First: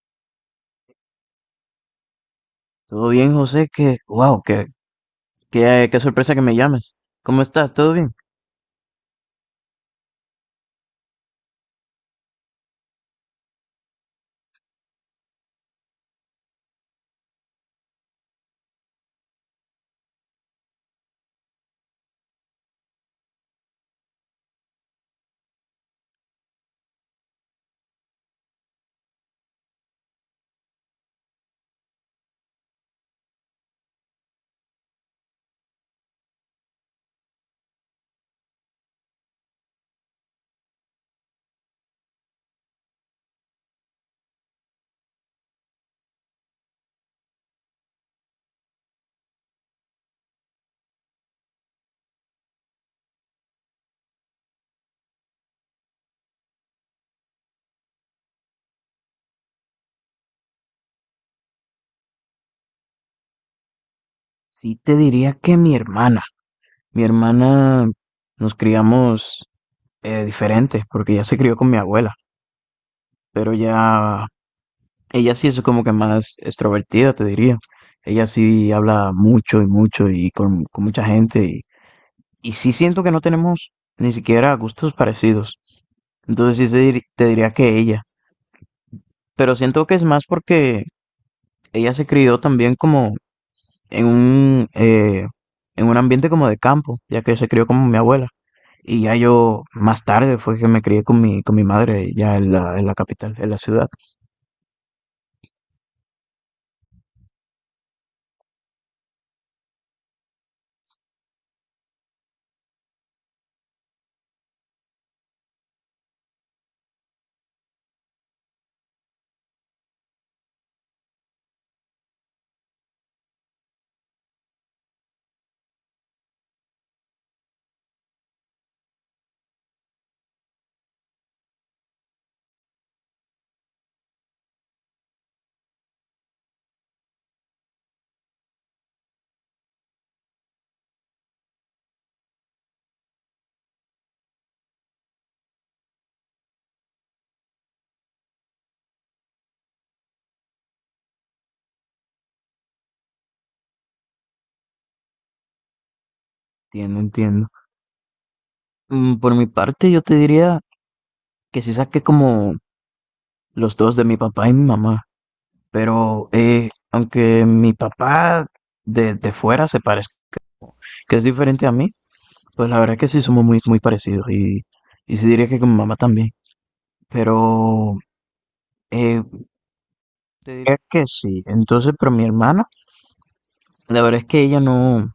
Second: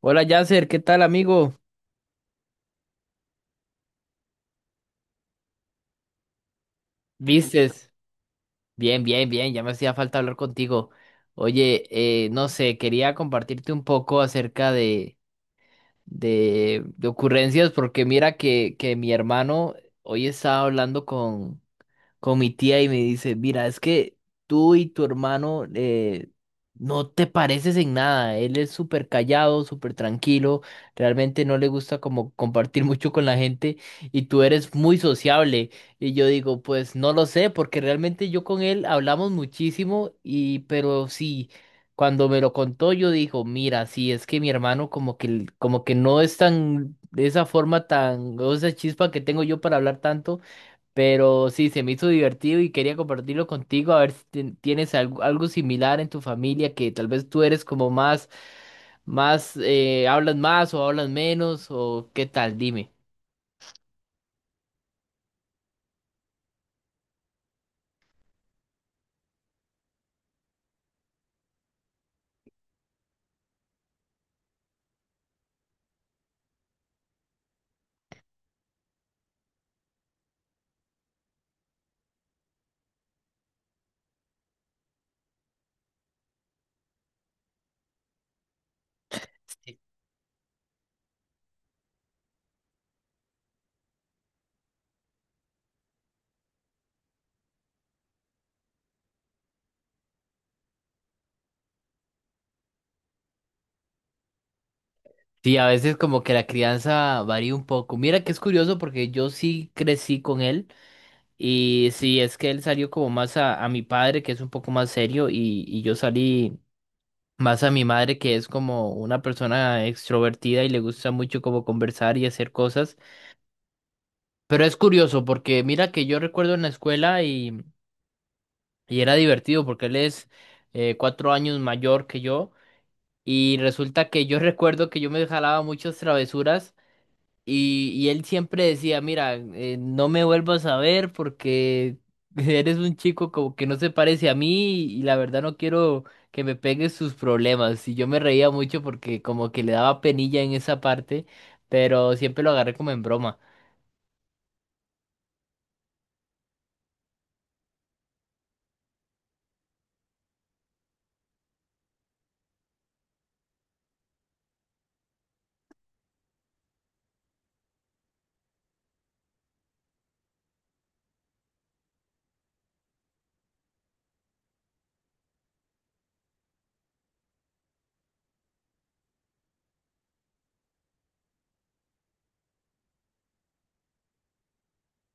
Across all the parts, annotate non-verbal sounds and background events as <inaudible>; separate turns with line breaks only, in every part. Hola Yasser, ¿qué tal amigo?
Todo bien, José, que, wow, qué sorpresa que me llames. ¿Cómo estás?
¿Vistes?
¿Todo bien?
Bien, bien, bien, ya me hacía falta hablar contigo. Oye, no sé, quería compartirte un poco acerca de ocurrencias porque mira que mi hermano hoy estaba hablando con mi tía y me dice, mira, es que tú y tu hermano no te pareces en nada. Él es súper callado, súper tranquilo, realmente no le gusta como compartir <laughs> mucho con la gente y tú eres muy sociable. Y yo digo, pues no lo sé, porque realmente yo con él hablamos muchísimo y pero sí. Cuando me lo contó, yo dijo, mira, sí, es que mi hermano como que no es tan, de esa forma tan, o esa chispa que tengo yo para hablar tanto, pero sí, se me hizo divertido y quería compartirlo contigo, a ver si tienes algo similar en tu familia, que tal vez tú eres como más, hablas más o hablas menos, o qué tal, dime.
Sí, te diría que mi hermana, nos criamos diferentes, porque ella se crió con mi abuela, pero ya, ella sí es como que más extrovertida, te diría. Ella sí habla mucho y mucho y con mucha gente, y sí siento que no tenemos ni siquiera gustos parecidos. Entonces te diría que ella, pero siento que es más porque ella se crió también como en en un ambiente como de campo, ya que se crió con mi abuela. Y ya yo, más tarde fue que me crié con con mi madre ya en en la capital, en la ciudad.
Sí, a veces como que la crianza varía un poco. Mira que es curioso porque yo sí crecí con él y sí, es que él salió como más a mi padre, que es un poco más serio, y yo salí más a mi madre, que es como una persona extrovertida y le gusta mucho como conversar y hacer cosas. Pero es curioso porque mira que yo recuerdo en la escuela y era divertido porque él es 4 años mayor que yo y resulta que yo <laughs> recuerdo que yo me jalaba muchas travesuras y él siempre decía, mira, no me vuelvas a ver porque <laughs> eres un chico como que no se parece a mí y la verdad no quiero que me pegues sus problemas. Y yo me reía mucho porque como que le daba penilla en esa parte, pero siempre lo agarré como en broma.
Entiendo, entiendo. Mm, por mi parte, yo te diría que sí saqué como los dos de mi papá y mi mamá. Pero aunque mi papá de fuera se parezca, que es diferente a mí, pues la verdad es que sí somos muy, muy parecidos. Y sí diría que con mi mamá también. Pero eh, te diría que sí. Entonces, pero mi hermana, la verdad es que ella no,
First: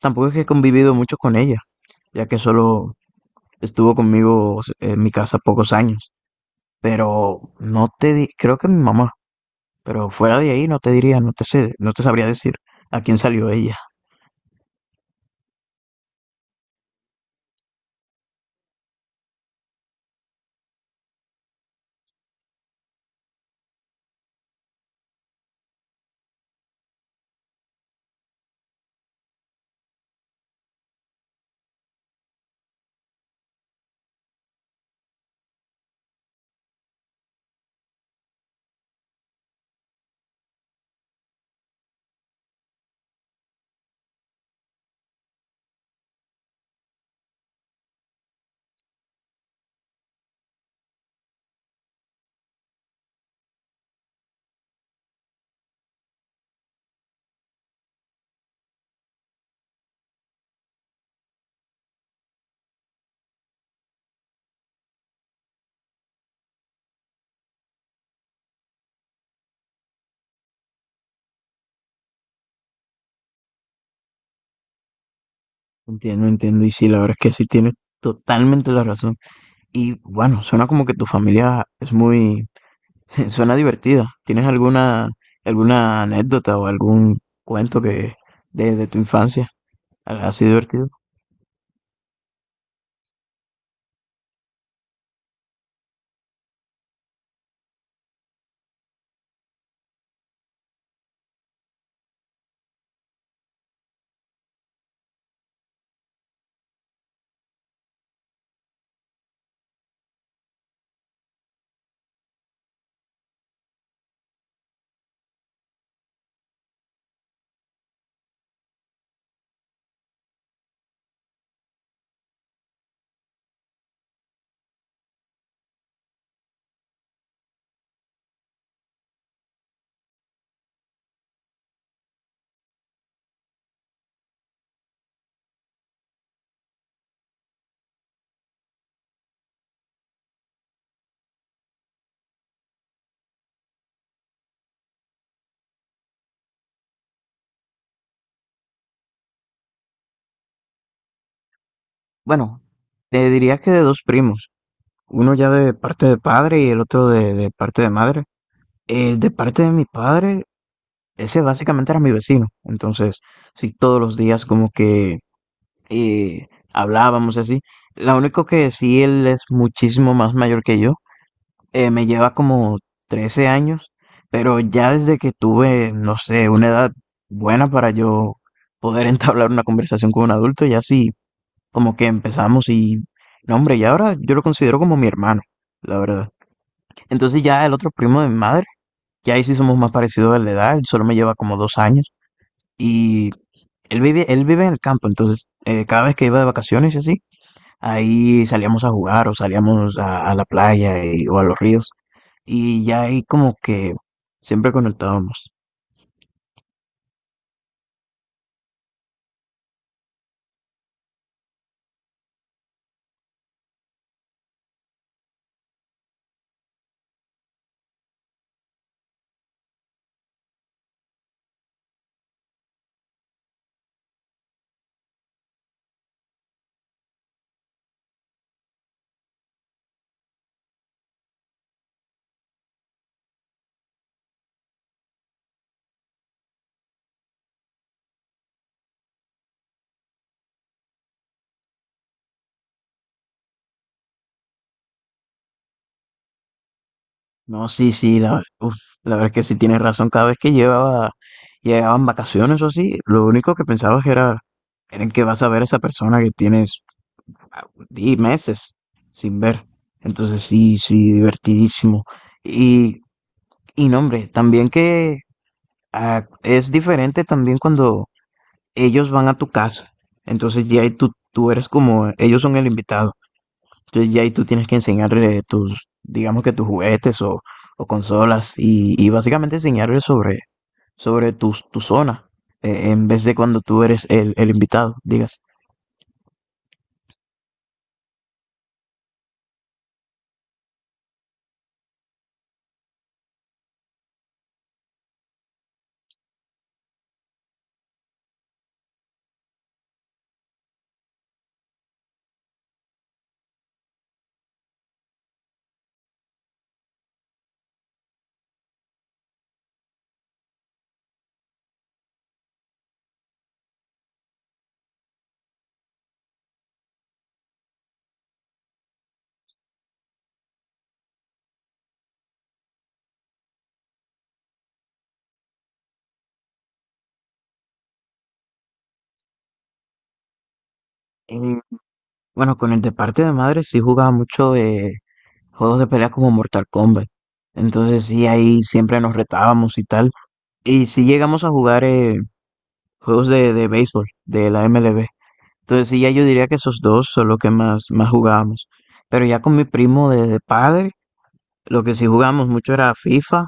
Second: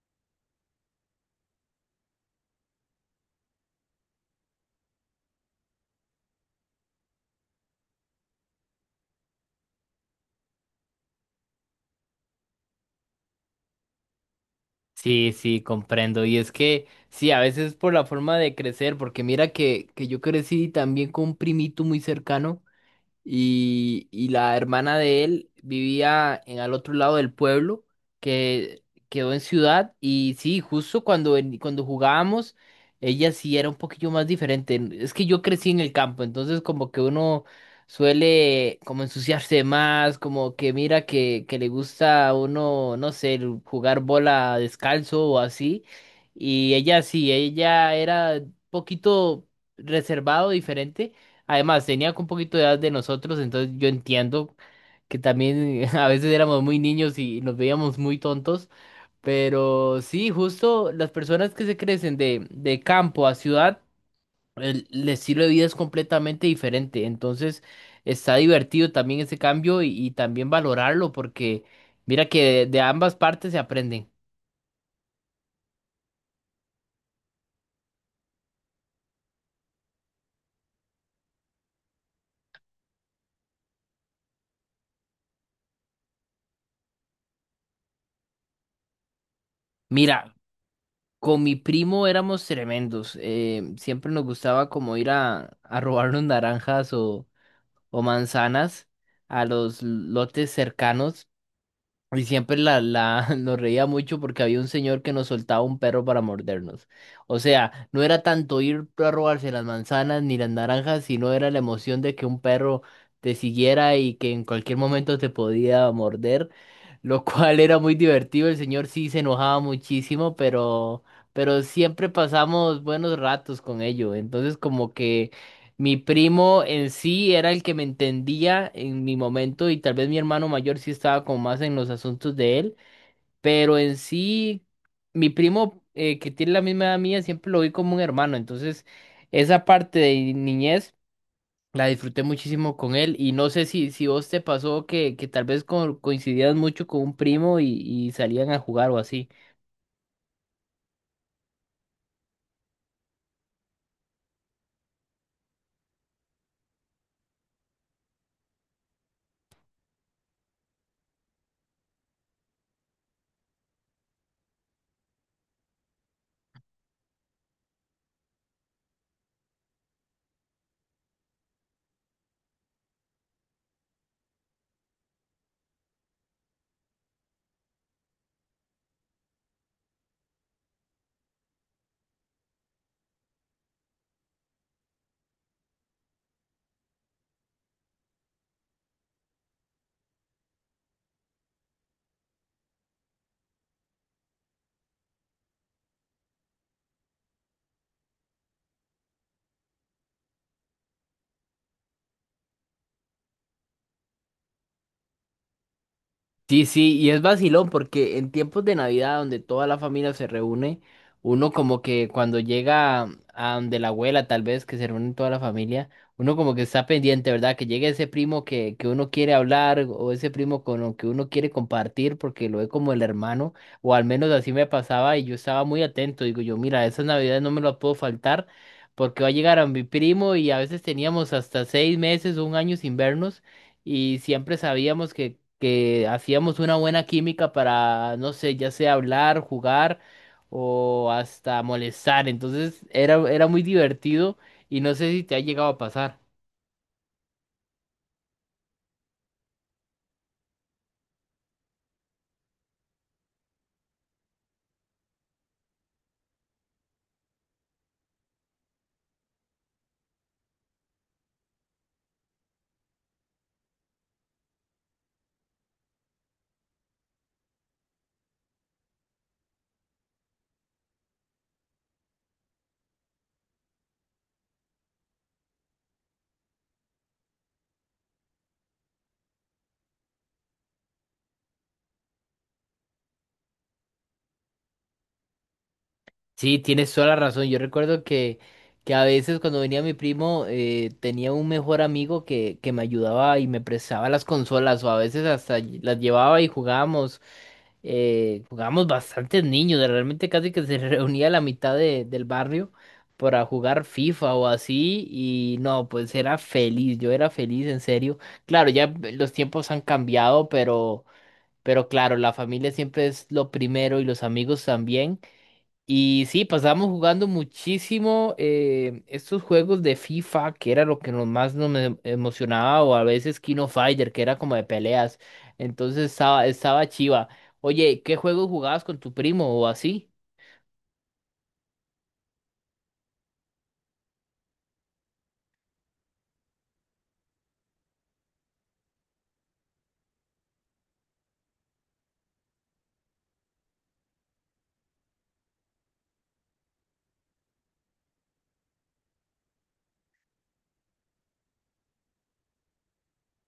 tampoco es que he convivido mucho con ella, ya que solo estuvo conmigo en mi casa pocos años, pero no te di, creo que mi mamá, pero fuera de ahí no te diría, no te sé, no te sabría decir a quién salió ella.
Sí, sí, comprendo. Y es que, sí, a veces por la forma de crecer, porque mira que yo crecí también con un primito muy cercano y la hermana de él vivía en al otro lado del pueblo, que quedó en ciudad, y sí, justo cuando jugábamos, ella sí era un poquillo más diferente. Es que yo crecí en el campo, entonces como que uno suele como ensuciarse más, como que mira que le gusta a uno, no sé, el jugar bola descalzo o así, y ella sí, ella era un poquito reservado, diferente. Además, tenía un poquito de edad de nosotros, entonces yo entiendo que también <laughs> a veces éramos muy niños y nos veíamos muy tontos, pero sí, justo las personas que se crecen de campo a ciudad, el estilo de vida es completamente diferente, entonces está divertido también ese cambio y también valorarlo porque mira que de ambas partes se aprenden.
Entiendo, entiendo, y sí, la verdad es que sí tienes totalmente la razón. Y bueno, suena como que tu familia es muy <laughs> suena divertida. ¿Tienes alguna, alguna anécdota o algún cuento que de tu infancia ha
Mira,
sido divertido?
con mi primo éramos tremendos, siempre nos gustaba como ir a robarnos naranjas o manzanas a los lotes cercanos y siempre <laughs> nos reía mucho porque había un señor que nos soltaba un perro para mordernos. O sea, no era tanto ir a robarse las manzanas ni las naranjas, sino era la emoción de que un perro te siguiera y que en cualquier momento te podía morder, lo <laughs> cual era muy divertido. El señor sí se enojaba muchísimo, Pero siempre pasamos buenos ratos con ello. Entonces, como que mi primo en sí era el que me entendía en mi momento y tal vez mi hermano mayor sí estaba como más en los asuntos de él, pero en sí mi primo que tiene la misma edad mía siempre lo vi como un hermano, entonces esa parte de niñez la disfruté muchísimo con él y no sé si vos te pasó que tal vez coincidías mucho con un primo y salían a jugar o así.
Bueno, te diría que de dos primos, uno ya de parte de padre y el otro de parte de madre. El de parte de mi padre, ese básicamente era mi vecino. Entonces, sí, todos los días como que hablábamos y así. Lo único que sí, él es muchísimo más mayor que yo. Me lleva como 13 años, pero ya desde que tuve, no sé, una edad buena para yo poder <laughs> entablar una conversación con un adulto, ya sí, como que empezamos y, no hombre, y ahora yo lo considero como mi hermano, la verdad. Entonces ya el otro primo de mi madre, ya ahí sí somos más parecidos de la edad, él solo me lleva como dos años y él vive en el campo, entonces cada vez que iba de vacaciones y así, ahí salíamos a jugar o salíamos a la playa o a los ríos. Y ya ahí como que siempre conectábamos.
Sí, sí, y es vacilón porque en tiempos de Navidad donde toda la familia se reúne, uno como que cuando llega a donde la abuela tal vez que se reúne toda la familia, uno como que está pendiente, ¿verdad? Que llegue ese primo que uno quiere hablar o ese primo con el que uno quiere compartir porque lo ve como el hermano, o al menos así me pasaba y yo estaba muy atento, digo yo, mira, esas Navidades no me las puedo faltar porque va a llegar a mi primo y a veces teníamos hasta 6 meses o un año sin vernos y siempre sabíamos que hacíamos una buena química para, no sé, ya sea hablar, jugar o hasta molestar. Entonces era muy divertido y no sé si te ha llegado a pasar.
No, sí, sí, la, uf, la verdad es que sí tienes razón. Cada vez que llevaba, llegaban vacaciones o así, lo único que pensabas era en que vas a ver a esa persona que tienes meses sin ver. Entonces sí, sí, divertidísimo. Y, y no, hombre, también que ah, es diferente también cuando ellos van a tu casa. Entonces ya ahí tú eres como, ellos son el invitado. Entonces ya ahí tú tienes que enseñarle tus, digamos que tus juguetes o consolas y básicamente enseñarle sobre tu zona en vez de cuando tú eres el invitado, digas.
Sí, tienes toda la razón. Yo recuerdo que a veces cuando venía mi primo tenía un mejor amigo que me ayudaba y me prestaba las consolas o a veces hasta las llevaba y jugábamos. Jugábamos bastantes niños, realmente casi que se <laughs> reunía la mitad del barrio para jugar FIFA o así y no, pues era feliz, yo era feliz en serio. Claro, ya los tiempos han cambiado, pero claro, la familia siempre es lo primero y los amigos también. Y sí, pasábamos jugando muchísimo estos juegos de FIFA, que era lo que nos más nos emocionaba, o a veces Kino Fighter, que era como de peleas. Entonces estaba chiva. Oye, ¿qué juegos jugabas con tu primo o así?
Eh, bueno, con el de parte de madre sí jugaba mucho de juegos de pelea como Mortal Kombat. Entonces sí, ahí siempre nos retábamos y tal. Y sí llegamos a jugar juegos de béisbol, de la MLB. Entonces sí, ya yo diría que esos dos son los que más, más jugábamos. Pero ya con mi primo de padre, lo que sí jugamos mucho era FIFA,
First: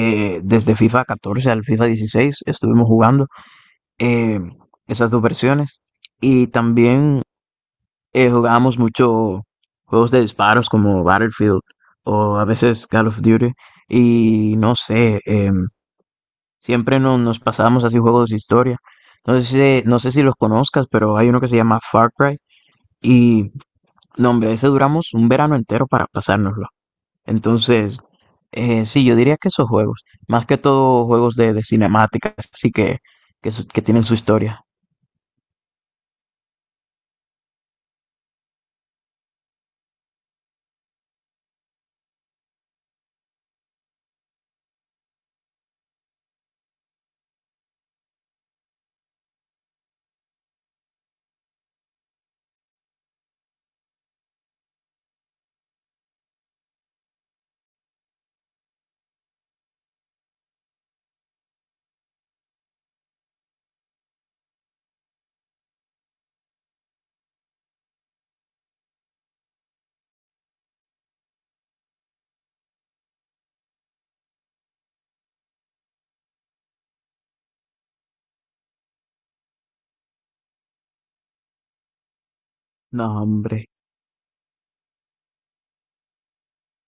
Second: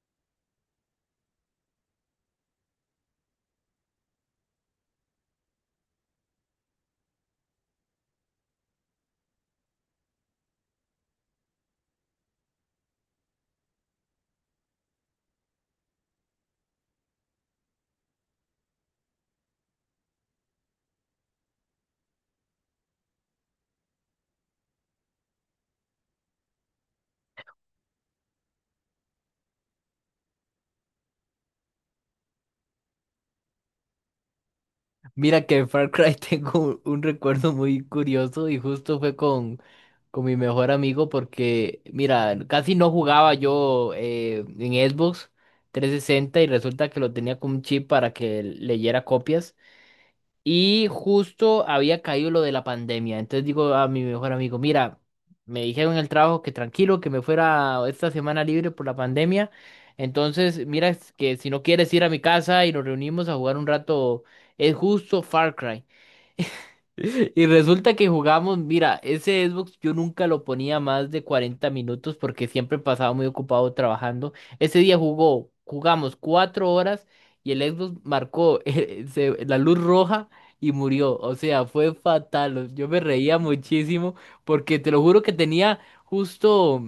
desde FIFA 14 al FIFA 16 estuvimos jugando eh, esas dos versiones. Y también jugábamos mucho juegos de disparos como Battlefield o a veces Call of Duty. Y no sé, siempre nos pasábamos así juegos de historia. No sé, si, no sé si los conozcas, pero hay uno que se llama Far Cry. Y no, hombre, ese duramos un verano entero para pasárnoslo. Entonces, sí, yo diría que esos juegos, más que todo juegos de cinemáticas, así que, que tienen su historia.
Mira que en Far Cry <laughs> tengo un recuerdo muy curioso y justo fue con mi mejor amigo porque, mira, casi no jugaba yo en Xbox 360 y resulta que lo tenía con un chip para que leyera copias. Y justo había caído lo de la pandemia. Entonces digo a mi mejor amigo, mira, me dijeron en el trabajo que tranquilo, que me fuera esta semana libre por la pandemia. Entonces, mira, es que si no quieres ir a mi casa y nos reunimos a jugar un rato, es justo Far Cry. <laughs> Y resulta que jugamos, mira, ese Xbox yo nunca lo ponía más de 40 minutos porque siempre pasaba muy ocupado trabajando. Ese día jugamos 4 horas y el Xbox marcó <laughs> la luz roja y murió. O sea, fue fatal. Yo me
No,
reía
hombre,
muchísimo porque te lo juro que tenía justo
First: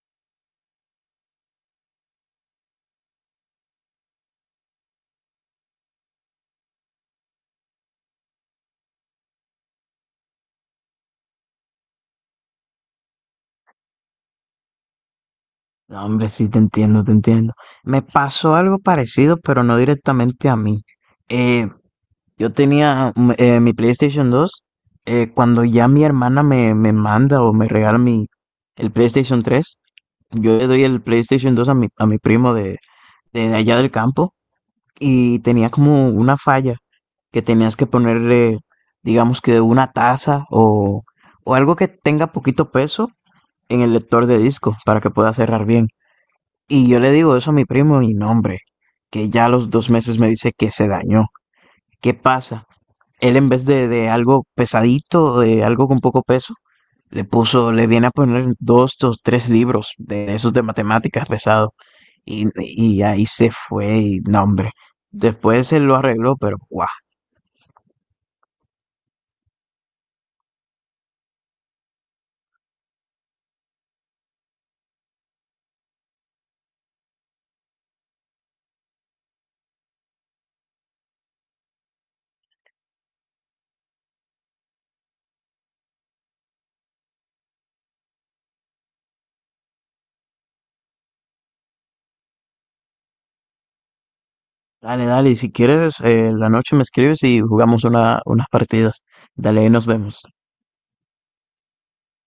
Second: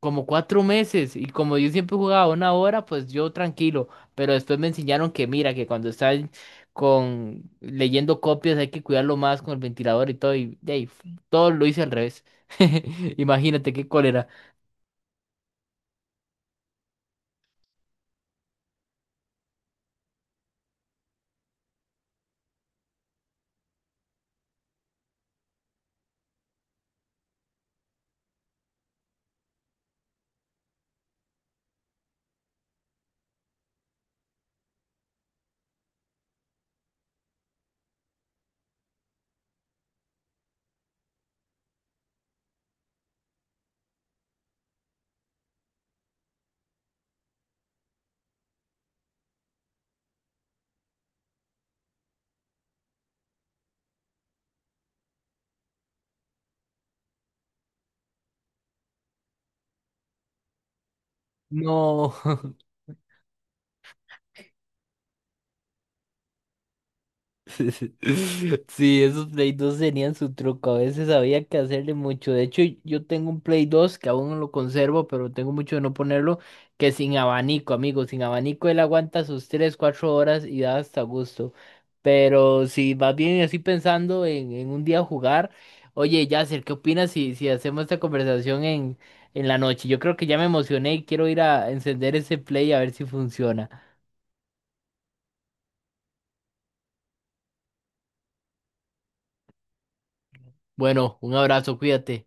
como 4 meses y como yo siempre jugaba una hora, pues yo tranquilo, pero después me enseñaron que mira, que cuando estás con leyendo copias hay que cuidarlo más con el ventilador y todo y de ahí, todo lo hice al revés. <laughs> Imagínate qué cólera.
no, hombre, sí te entiendo, te entiendo. Me pasó algo parecido, pero no directamente a mí. Eh, Yo tenía mi PlayStation 2 cuando ya mi hermana me manda o me regala el PlayStation 3. Yo le doy el PlayStation 2 a a mi primo de allá del campo y tenía como una falla que tenías que ponerle, digamos que una taza o algo que tenga poquito peso en el lector de disco para que pueda cerrar bien. Y yo le digo eso a mi primo y no, hombre, que ya a los dos meses me dice que se dañó. ¿Qué pasa? Él en vez de algo pesadito, de algo con poco peso, le puso, le viene a poner dos o tres libros de esos de matemáticas pesados.
No. <laughs>
Y ahí se fue, y no, hombre. Después se lo arregló, pero guau.
<laughs> Sí, esos Play 2 tenían su truco. A veces había que hacerle mucho. De hecho, yo tengo un Play 2 que aún no lo conservo, pero tengo mucho de no ponerlo, que sin abanico, amigo. Sin abanico él aguanta sus 3, 4 horas y da hasta gusto. Pero si vas bien así pensando en un día jugar, oye, Yasser, ¿qué opinas si hacemos esta conversación en la noche? Yo creo que ya me emocioné y quiero ir a encender ese Play a ver si funciona.
Dale, dale, y si quieres, la noche me escribes y jugamos una, unas partidas. Dale, ahí nos vemos.
Bueno, un abrazo, cuídate.